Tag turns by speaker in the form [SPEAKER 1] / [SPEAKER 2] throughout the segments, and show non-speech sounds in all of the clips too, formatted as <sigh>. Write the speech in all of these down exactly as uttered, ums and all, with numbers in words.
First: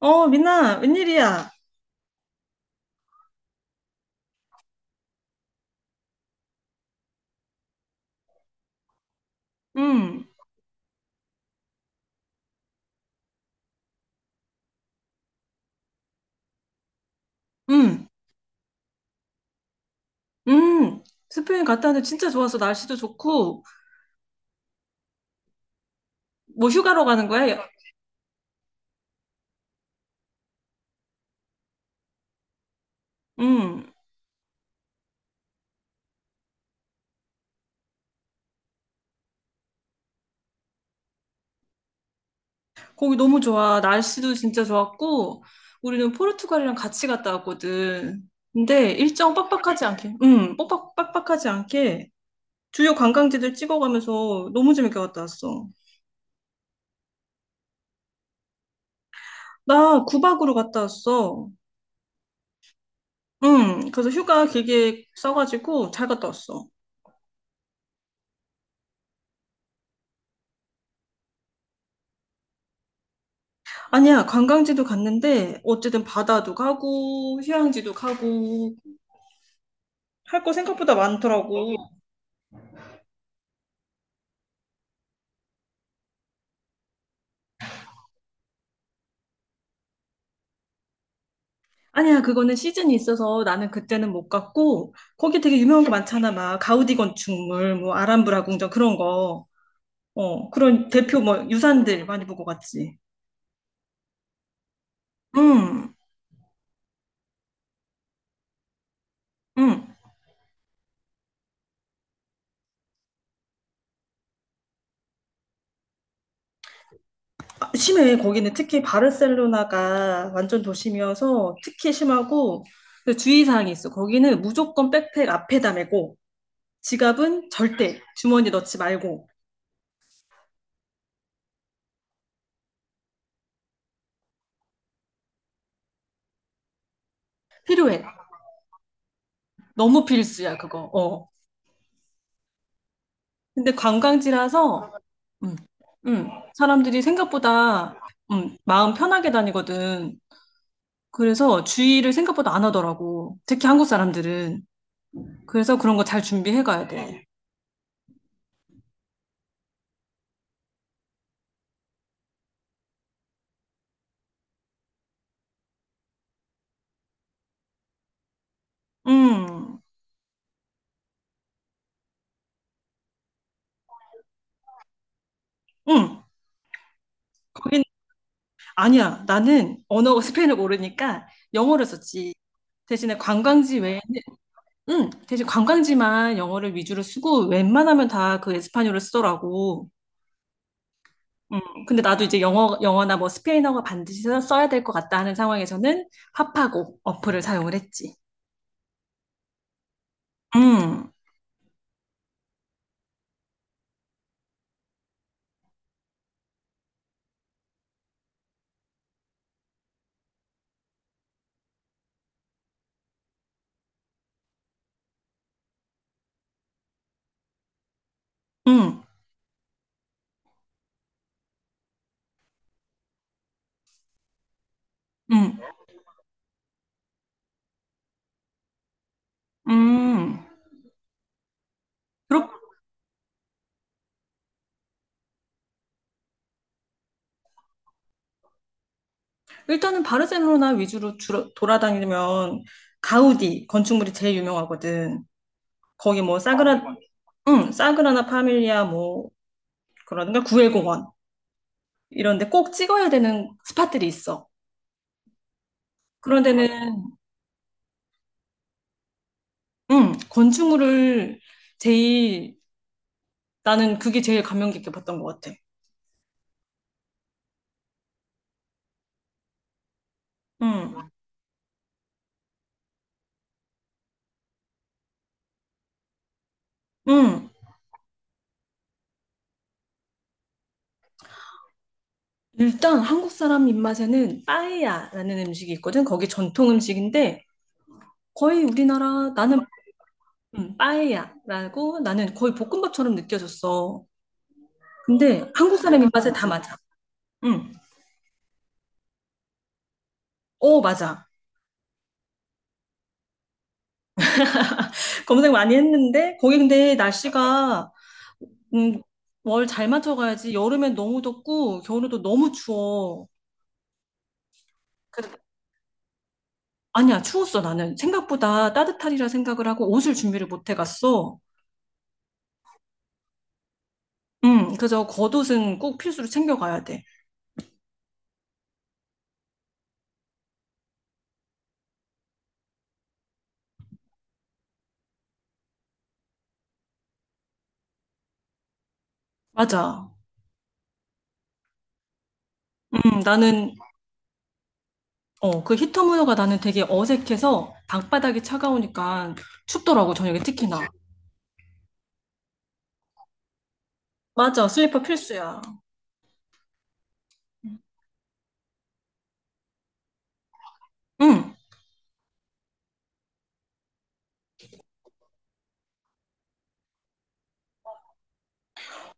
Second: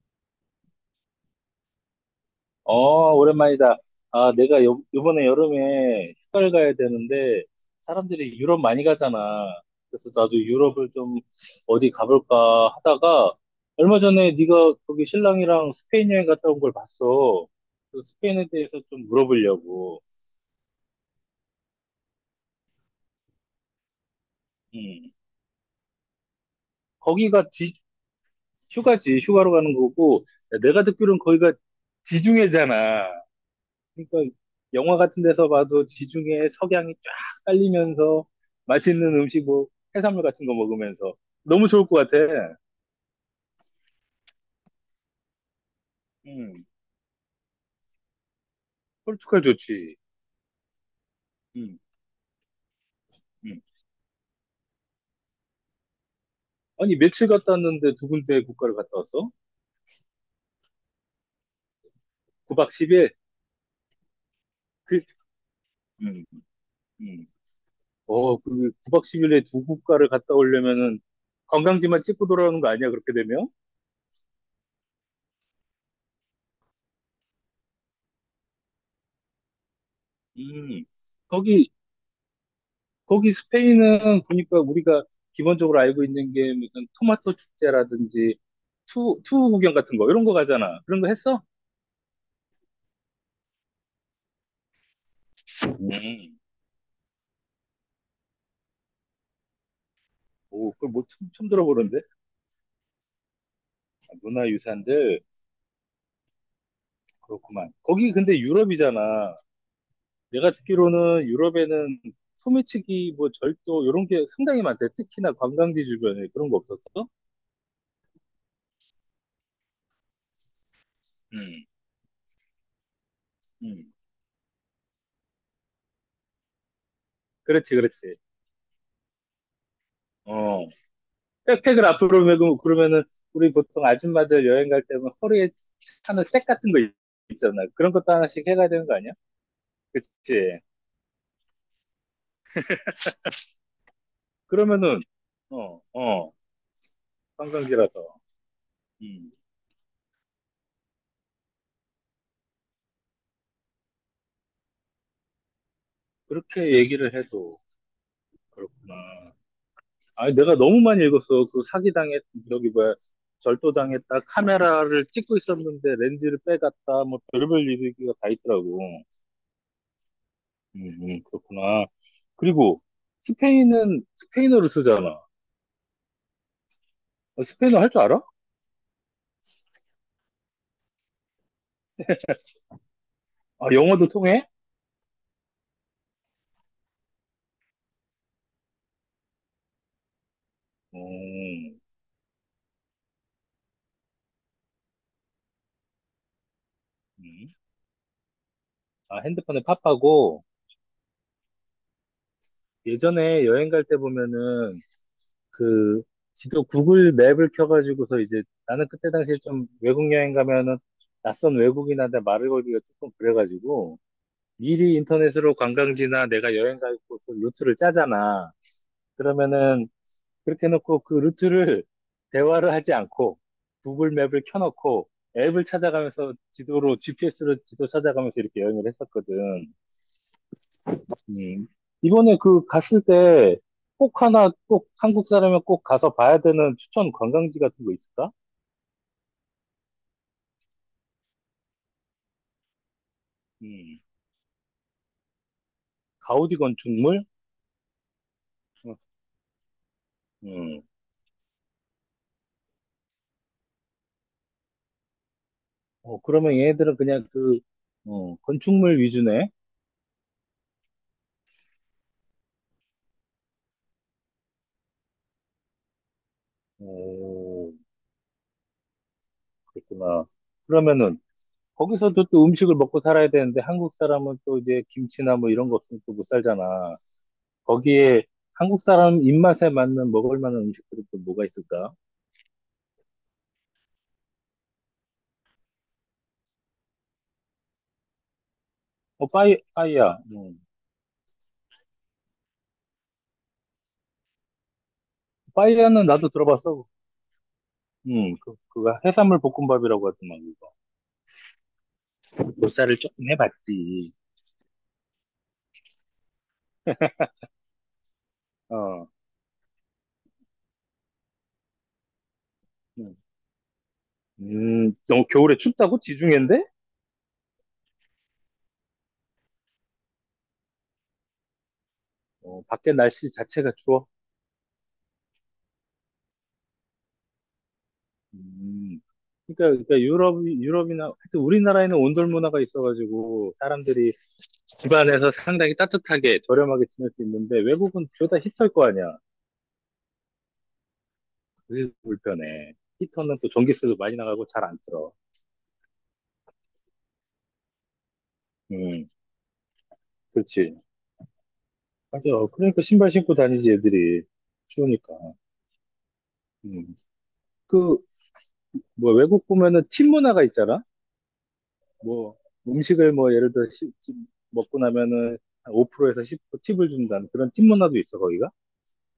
[SPEAKER 1] 어, 민아, 웬일이야?
[SPEAKER 2] 어, 오랜만이다. 아, 내가 요, 이번에 여름에 휴가를 가야 되는데, 사람들이 유럽 많이 가잖아. 그래서
[SPEAKER 1] 응,
[SPEAKER 2] 나도 유럽을 좀 어디 가볼까 하다가, 얼마 전에 네가 거기 신랑이랑 스페인 여행 갔다 온 걸 봤어. 그
[SPEAKER 1] 응,
[SPEAKER 2] 스페인에 대해서 좀 물어보려고.
[SPEAKER 1] 응. 스페인 갔다 왔는데 진짜 좋았어. 날씨도 좋고.
[SPEAKER 2] 음.
[SPEAKER 1] 뭐 휴가로 가는
[SPEAKER 2] 거기가
[SPEAKER 1] 거야?
[SPEAKER 2] 지- 휴가지, 휴가로 가는 거고, 내가 듣기로는 거기가 지중해잖아.
[SPEAKER 1] 응.
[SPEAKER 2] 그러니까 영화 같은 데서 봐도 지중해 석양이 쫙 깔리면서 맛있는 음식 뭐 해산물 같은 거 먹으면서 너무 좋을 것 같아.
[SPEAKER 1] 거기 너무 좋아. 날씨도 진짜 좋았고. 우리는
[SPEAKER 2] 음,
[SPEAKER 1] 포르투갈이랑 같이 갔다 왔거든. 근데 일정
[SPEAKER 2] 포르투갈
[SPEAKER 1] 빡빡하지
[SPEAKER 2] 좋지.
[SPEAKER 1] 않게, 응, 빡빡, 빡빡하지
[SPEAKER 2] 음,
[SPEAKER 1] 않게 주요 관광지들
[SPEAKER 2] 음.
[SPEAKER 1] 찍어가면서 너무 재밌게 갔다 왔어.
[SPEAKER 2] 아니 며칠 갔다 왔는데 두 군데 국가를 갔다 왔어?
[SPEAKER 1] 나 구 박으로 갔다 왔어.
[SPEAKER 2] 구 박 십 일?
[SPEAKER 1] 응, 그래서 휴가
[SPEAKER 2] 그,
[SPEAKER 1] 길게 써가지고 잘
[SPEAKER 2] 음,
[SPEAKER 1] 갔다 왔어.
[SPEAKER 2] 음. 어, 그 구 박 십 일에 두 국가를 갔다 오려면은 관광지만 찍고 돌아오는 거 아니야? 그렇게 되면?
[SPEAKER 1] 아니야, 관광지도 갔는데 어쨌든 바다도 가고, 휴양지도 가고, 할 거
[SPEAKER 2] 음.
[SPEAKER 1] 생각보다
[SPEAKER 2] 거기
[SPEAKER 1] 많더라고.
[SPEAKER 2] 거기 스페인은 보니까 우리가 기본적으로 알고 있는 게 무슨 토마토 축제라든지 투, 투우 구경 같은 거 이런 거 가잖아. 그런 거 했어?
[SPEAKER 1] 아니야, 그거는 시즌이 있어서 나는 그때는 못 갔고, 거기 되게 유명한 거 많잖아.
[SPEAKER 2] 음.
[SPEAKER 1] 막, 가우디 건축물, 뭐, 아람브라 궁전 그런 거. 어,
[SPEAKER 2] 오,
[SPEAKER 1] 그런
[SPEAKER 2] 그걸 뭐
[SPEAKER 1] 대표
[SPEAKER 2] 처음,
[SPEAKER 1] 뭐,
[SPEAKER 2] 처음 들어보는데? 아,
[SPEAKER 1] 유산들 많이 보고 갔지.
[SPEAKER 2] 문화유산들
[SPEAKER 1] 응,
[SPEAKER 2] 그렇구만. 거기 근데 유럽이잖아.
[SPEAKER 1] 응.
[SPEAKER 2] 내가 듣기로는 유럽에는 소매치기, 뭐 절도 이런 게 상당히 많대. 특히나 관광지 주변에 그런 거 없었어?
[SPEAKER 1] 아, 심해. 거기는 특히 바르셀로나가 완전 도심이어서
[SPEAKER 2] 음,
[SPEAKER 1] 특히 심하고, 그 주의사항이 있어.
[SPEAKER 2] 음.
[SPEAKER 1] 거기는 무조건 백팩 앞에다 메고, 지갑은
[SPEAKER 2] 그렇지,
[SPEAKER 1] 절대
[SPEAKER 2] 그렇지.
[SPEAKER 1] 주머니 넣지 말고.
[SPEAKER 2] 어, 백팩을 앞으로 메고 그러면은 우리 보통 아줌마들 여행 갈 때면 허리에 차는 색 같은 거 있잖아. 그런
[SPEAKER 1] 필요해.
[SPEAKER 2] 것도 하나씩 해가야 되는 거 아니야?
[SPEAKER 1] 너무 필수야,
[SPEAKER 2] 그치?
[SPEAKER 1] 그거. 어. 근데 관광지라서
[SPEAKER 2] 그러면은
[SPEAKER 1] 음,
[SPEAKER 2] 어,
[SPEAKER 1] 음,
[SPEAKER 2] 어,
[SPEAKER 1] 사람들이 생각보다
[SPEAKER 2] 관광지라서.
[SPEAKER 1] 음, 마음 편하게
[SPEAKER 2] 음,
[SPEAKER 1] 다니거든. 그래서 주의를 생각보다 안 하더라고. 특히 한국 사람들은. 그래서 그런 거 잘 준비해
[SPEAKER 2] 그렇게
[SPEAKER 1] 가야
[SPEAKER 2] 얘기를
[SPEAKER 1] 돼.
[SPEAKER 2] 해도 그렇구나. 아니, 내가 너무 많이 읽었어. 그 사기당했, 여기 뭐야, 절도당했다, 카메라를 찍고 있었는데 렌즈를 빼갔다, 뭐 별별 얘기가 다 있더라고.
[SPEAKER 1] 음,
[SPEAKER 2] 음, 음, 그렇구나. 그리고 스페인은 스페인어를 쓰잖아.
[SPEAKER 1] 음.
[SPEAKER 2] 어, 스페인어
[SPEAKER 1] 거긴
[SPEAKER 2] 할 줄 알아?
[SPEAKER 1] 아니야. 나는 언어 스페인을 <laughs> 모르니까 영어를 썼지. 대신에
[SPEAKER 2] 아,
[SPEAKER 1] 관광지 외에는.
[SPEAKER 2] 영어도 통해?
[SPEAKER 1] 응, 대신 관광지만 영어를 위주로 쓰고 웬만하면 다 그 에스파뇰을 쓰더라고. 음,
[SPEAKER 2] 음,
[SPEAKER 1] 근데 나도 이제 영어, 영어나 뭐 스페인어가 반드시 써- 써야 될 것 같다 하는 상황에서는 파파고 어플을
[SPEAKER 2] 음.
[SPEAKER 1] 사용을 했지.
[SPEAKER 2] 아, 핸드폰에 팝하고
[SPEAKER 1] 음,
[SPEAKER 2] 예전에 여행 갈 때 보면은 그 지도 구글 맵을 켜가지고서 이제 나는 그때 당시에 좀 외국 여행 가면은 낯선 외국인한테 말을 걸기가 조금 그래가지고 미리 인터넷으로 관광지나 내가 여행 갈 곳을 루트를 짜잖아.
[SPEAKER 1] 음,
[SPEAKER 2] 그러면은 그렇게 해놓고 그 루트를 대화를 하지 않고 구글 맵을 켜놓고
[SPEAKER 1] 음,
[SPEAKER 2] 앱을 찾아가면서 지도로 지피에스로 지도 찾아가면서 이렇게 여행을 했었거든.
[SPEAKER 1] 음.
[SPEAKER 2] 음. 이번에
[SPEAKER 1] 그렇,
[SPEAKER 2] 그 갔을 때 꼭 하나 꼭 한국 사람이 꼭 가서 봐야 되는 추천 관광지 같은 거 있을까?
[SPEAKER 1] 일단은 바르셀로나 위주로 주로 돌아다니면 가우디
[SPEAKER 2] 음.
[SPEAKER 1] 건축물이 제일 유명하거든. 거기 뭐
[SPEAKER 2] 가우디
[SPEAKER 1] 사그라,
[SPEAKER 2] 건축물?
[SPEAKER 1] 응, 사그라나 파밀리아
[SPEAKER 2] 어,
[SPEAKER 1] 뭐 그러든가
[SPEAKER 2] 음.
[SPEAKER 1] 구엘공원 이런 데 꼭 찍어야 되는 스팟들이 있어.
[SPEAKER 2] 어,
[SPEAKER 1] 그런
[SPEAKER 2] 그러면
[SPEAKER 1] 데는
[SPEAKER 2] 얘네들은 그냥 그 어, 건축물 위주네.
[SPEAKER 1] 응, 건축물을 제일, 나는 그게 제일 감명 깊게 봤던 것 같아.
[SPEAKER 2] 오, 그렇구나.
[SPEAKER 1] 응.
[SPEAKER 2] 그러면은 거기서도 또 음식을 먹고 살아야 되는데 한국 사람은 또 이제 김치나 뭐 이런 거 없으면 또 못 살잖아.
[SPEAKER 1] 음,
[SPEAKER 2] 거기에 한국 사람 입맛에 맞는 먹을 만한 음식들은 또 뭐가 있을까?
[SPEAKER 1] 일단 한국 사람 입맛에는 빠에야라는 음식이 있거든. 거기 전통 음식인데 거의
[SPEAKER 2] 어,
[SPEAKER 1] 우리나라,
[SPEAKER 2] 빠이,
[SPEAKER 1] 나는
[SPEAKER 2] 빠이야. 음.
[SPEAKER 1] 음, 빠에야라고 나는 거의 볶음밥처럼 느껴졌어. 근데 한국 사람
[SPEAKER 2] 빠이야는 나도
[SPEAKER 1] 입맛에 다 맞아.
[SPEAKER 2] 들어봤어.
[SPEAKER 1] 음,
[SPEAKER 2] 음, 그, 그거 해산물 볶음밥이라고 하더만, 그거.
[SPEAKER 1] 어 맞아.
[SPEAKER 2] 보살을 조금 해봤지.
[SPEAKER 1] <laughs> 검색 많이 했는데 거기 근데 날씨가 음,
[SPEAKER 2] 어,
[SPEAKER 1] 월 잘 맞춰가야지. 여름엔 너무 덥고 겨울에도 너무
[SPEAKER 2] 음,
[SPEAKER 1] 추워.
[SPEAKER 2] 음, 너
[SPEAKER 1] 그래서.
[SPEAKER 2] 겨울에 춥다고? 지중해인데?
[SPEAKER 1] 아니야, 추웠어. 나는 생각보다 따뜻하리라 생각을 하고 옷을 준비를 못 해갔어.
[SPEAKER 2] 어, 밖에 날씨 자체가 추워.
[SPEAKER 1] 음, 그래서 겉옷은 꼭 필수로 챙겨가야 돼.
[SPEAKER 2] 음, 그러니까, 그러니까 유럽, 유럽이나, 하여튼 우리나라에는 온돌 문화가 있어가지고, 사람들이 집안에서 상당히 따뜻하게, 저렴하게 지낼 수 있는데, 외국은 죄다 히터일 거 아니야.
[SPEAKER 1] 맞아.
[SPEAKER 2] 그게 불편해.
[SPEAKER 1] 음,
[SPEAKER 2] 히터는 또
[SPEAKER 1] 나는.
[SPEAKER 2] 전기세도 많이 나가고 잘 안 틀어.
[SPEAKER 1] 어, 그 히터 문화가 나는 되게 어색해서 방바닥이
[SPEAKER 2] 음,
[SPEAKER 1] 차가우니까 춥더라고, 저녁에 특히나.
[SPEAKER 2] 그렇지. 맞아. 그러니까 신발 신고 다니지, 애들이.
[SPEAKER 1] 맞아, 슬리퍼
[SPEAKER 2] 추우니까.
[SPEAKER 1] 필수야.
[SPEAKER 2] 음. 그, 뭐, 외국 보면은 팀 문화가 있잖아?
[SPEAKER 1] 응.
[SPEAKER 2] 뭐, 음식을 뭐, 예를 들어, 십- 집 먹고 나면은 한 오 퍼센트에서 십 프로 팁을 준다는 그런 팀 문화도 있어, 거기가?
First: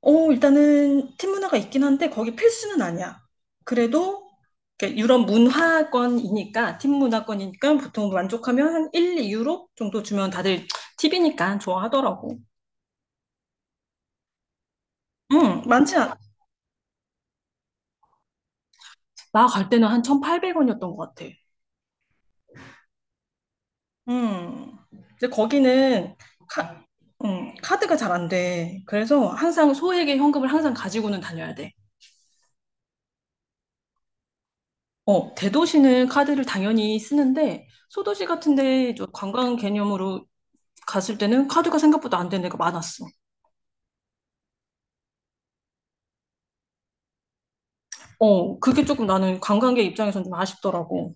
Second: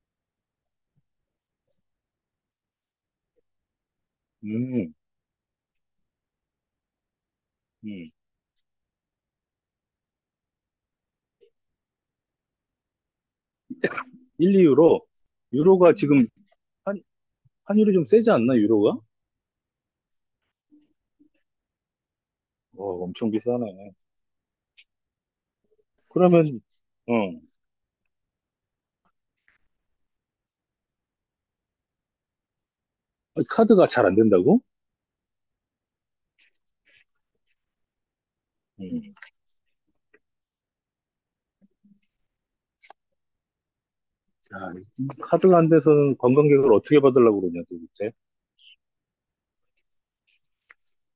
[SPEAKER 1] 어, 일단은 팀 문화가 있긴 한데 거기 필수는 아니야. 그래도
[SPEAKER 2] 음,
[SPEAKER 1] 이렇게 유럽 문화권이니까, 팀 문화권이니까 보통
[SPEAKER 2] 음.
[SPEAKER 1] 만족하면 한 일, 이 유로 정도 주면 다들 팁이니까 좋아하더라고.
[SPEAKER 2] 일, 이 유로.
[SPEAKER 1] 응,
[SPEAKER 2] 유로가
[SPEAKER 1] 많지 않아.
[SPEAKER 2] 지금 음. 환, 환율이 좀 세지 않나, 유로가?
[SPEAKER 1] 나 갈 때는 한 천팔백 원이었던 것 같아.
[SPEAKER 2] 어, 엄청 비싸네.
[SPEAKER 1] 음, 이제 거기는
[SPEAKER 2] 그러면,
[SPEAKER 1] 카,
[SPEAKER 2] 어,
[SPEAKER 1] 음, 카드가 잘 안 돼. 그래서 항상 소액의 현금을 항상 가지고는 다녀야 돼.
[SPEAKER 2] 카드가 잘 안 된다고?
[SPEAKER 1] 어, 대도시는 카드를 당연히 쓰는데 소도시
[SPEAKER 2] 음.
[SPEAKER 1] 같은데 저
[SPEAKER 2] 음.
[SPEAKER 1] 관광 개념으로 갔을 때는 카드가 생각보다 안 되는 데가 많았어.
[SPEAKER 2] 야, 이 카드가 안 돼서는 관광객을 어떻게 받으려고 그러냐, 도대체?
[SPEAKER 1] 어, 그게 조금 나는 관광객 입장에선 좀 아쉽더라고.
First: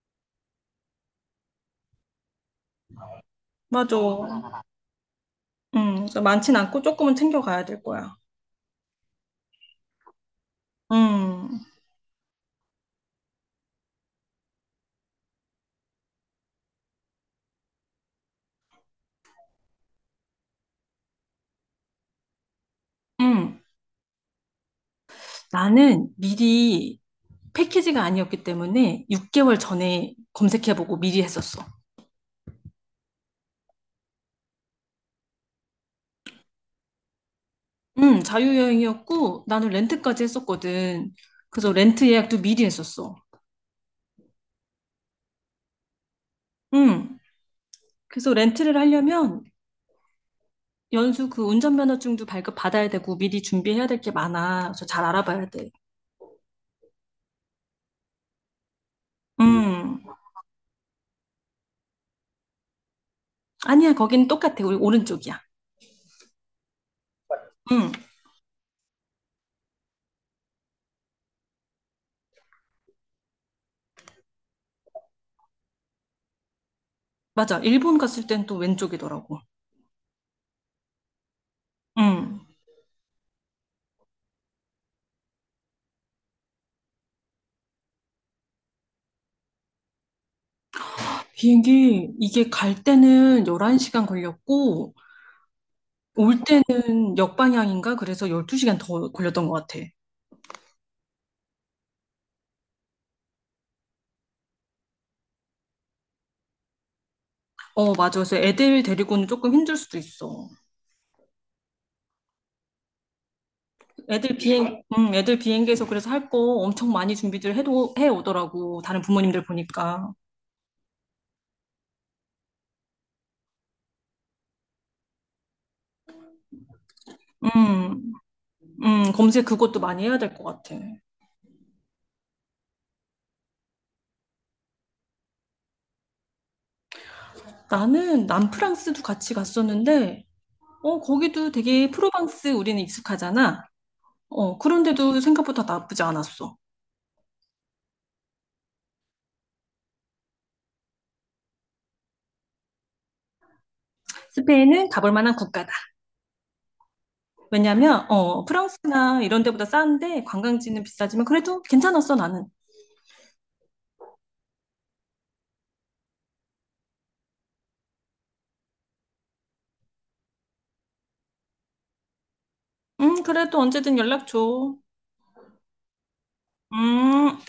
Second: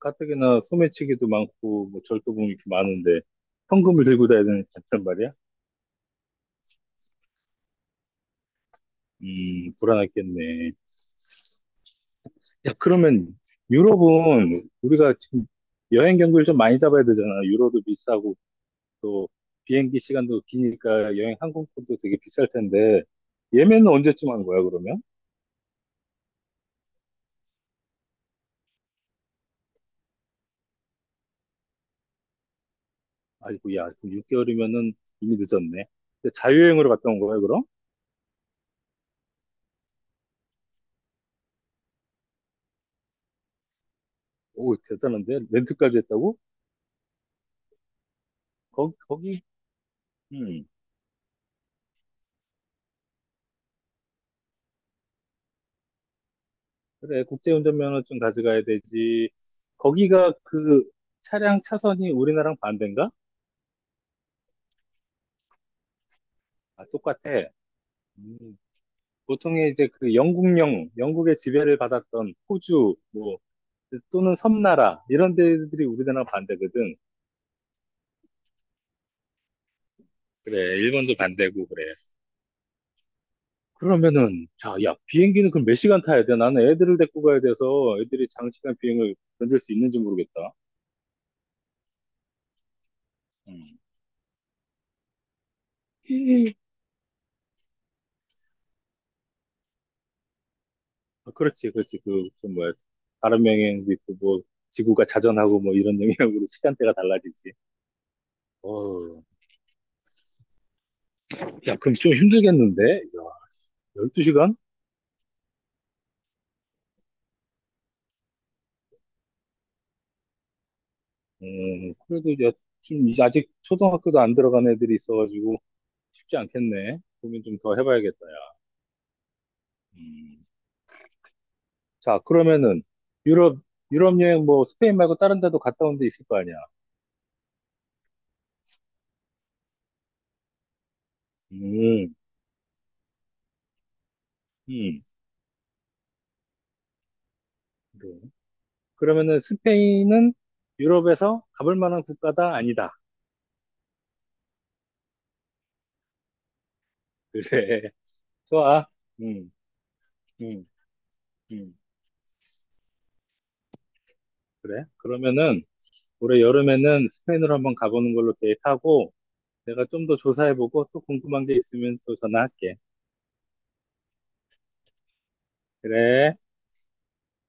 [SPEAKER 2] 가뜩이나 소매치기도 많고, 뭐, 절도범이 이렇게 많은데, 현금을 들고
[SPEAKER 1] 맞아.
[SPEAKER 2] 다니는 단 말이야.
[SPEAKER 1] 음, 그래서 많진 않고 조금은 챙겨가야 될 거야.
[SPEAKER 2] 음, 불안했겠네.
[SPEAKER 1] 음,
[SPEAKER 2] 야, 그러면 유럽은 우리가 지금 여행 경비를 좀 많이 잡아야 되잖아. 유로도 비싸고 또 비행기 시간도 기니까 여행 항공권도 되게 비쌀 텐데
[SPEAKER 1] 음.
[SPEAKER 2] 예매는 언제쯤 하는 거야, 그러면?
[SPEAKER 1] 나는 미리, 패키지가 아니었기 때문에 육 개월 전에 검색해보고 미리 했었어.
[SPEAKER 2] 아이고, 야, 육 개월이면은 이미 늦었네. 근데 자유여행으로 갔다 온 거야, 그럼?
[SPEAKER 1] 응, 자유여행이었고 나는 렌트까지 했었거든. 그래서 렌트 예약도 미리 했었어.
[SPEAKER 2] 오, 대단한데? 렌트까지 했다고?
[SPEAKER 1] 응. 그래서 렌트를
[SPEAKER 2] 거기, 거기,
[SPEAKER 1] 하려면
[SPEAKER 2] 음,
[SPEAKER 1] 연수 그 운전면허증도 발급 받아야 되고 미리 준비해야 될 게 많아. 그래서 잘 알아봐야 돼.
[SPEAKER 2] 그래. 국제운전면허증 가져가야 되지.
[SPEAKER 1] 응.
[SPEAKER 2] 거기가 그 차량 차선이 우리나라랑 반대인가?
[SPEAKER 1] 아니야, 거긴 똑같아. 우리 오른쪽이야.
[SPEAKER 2] 아, 똑같아.
[SPEAKER 1] 응.
[SPEAKER 2] 음, 보통의 이제 그 영국령, 영국의 지배를 받았던 호주, 뭐, 또는 섬나라, 이런 데들이 우리나라 반대거든.
[SPEAKER 1] 맞아, 일본 갔을 땐 또 왼쪽이더라고.
[SPEAKER 2] 그래, 일본도 반대고 그래.
[SPEAKER 1] 응.
[SPEAKER 2] 그러면은, 자, 야, 비행기는 그럼 몇 시간 타야 돼? 나는 애들을 데리고 가야 돼서 애들이 장시간 비행을 견딜 수 있는지 모르겠다.
[SPEAKER 1] 비행기 이게 갈 때는
[SPEAKER 2] 음.
[SPEAKER 1] 열한 시간 걸렸고 올 때는 역방향인가 그래서 열두 시간 더 걸렸던 것 같아.
[SPEAKER 2] 아, 그렇지, 그렇지. 그, 그 뭐야. 다른 명행도 있고, 뭐, 지구가 자전하고 뭐 이런 영향으로 시간대가 달라지지.
[SPEAKER 1] 어, 맞아. 그래서 애들
[SPEAKER 2] 어,
[SPEAKER 1] 데리고는 조금 힘들 수도 있어.
[SPEAKER 2] 야, 그럼 좀 힘들겠는데? 야,
[SPEAKER 1] 애들
[SPEAKER 2] 열두 시간?
[SPEAKER 1] 비행, 음, 애들 비행기에서 그래서 할 거 엄청 많이 준비들 해도, 해 오더라고. 다른 부모님들 보니까.
[SPEAKER 2] 음, 그래도 이제 좀 이제 아직 초등학교도 안 들어간 애들이 있어가지고 쉽지 않겠네. 고민 좀 더
[SPEAKER 1] 음,
[SPEAKER 2] 해봐야겠다, 야.
[SPEAKER 1] 음, 검색 그것도 많이 해야 될 것
[SPEAKER 2] 음.
[SPEAKER 1] 같아.
[SPEAKER 2] 자, 그러면은 유럽, 유럽 여행 뭐 스페인 말고 다른 데도 갔다 온데 있을 거 아니야.
[SPEAKER 1] 나는 남프랑스도 같이 갔었는데, 어, 거기도 되게
[SPEAKER 2] 음,
[SPEAKER 1] 프로방스 우리는 익숙하잖아. 어,
[SPEAKER 2] 음,
[SPEAKER 1] 그런데도 생각보다 나쁘지 않았어.
[SPEAKER 2] 그래. 그러면은 스페인은 유럽에서 가볼 만한 국가다? 아니다.
[SPEAKER 1] 스페인은 가볼 만한 국가다.
[SPEAKER 2] 그래. <laughs>
[SPEAKER 1] 왜냐면 어
[SPEAKER 2] 좋아.
[SPEAKER 1] 프랑스나 이런
[SPEAKER 2] 음,
[SPEAKER 1] 데보다 싼데,
[SPEAKER 2] 음,
[SPEAKER 1] 관광지는 비싸지만 그래도
[SPEAKER 2] 음.
[SPEAKER 1] 괜찮았어 나는.
[SPEAKER 2] 그래. 그러면은 올해 여름에는 스페인으로 한번 가보는 걸로 계획하고 내가 좀 더 조사해보고 또 궁금한 게 있으면 또 전화할게.
[SPEAKER 1] 음 그래도 언제든 연락 줘.
[SPEAKER 2] 그래.
[SPEAKER 1] 음.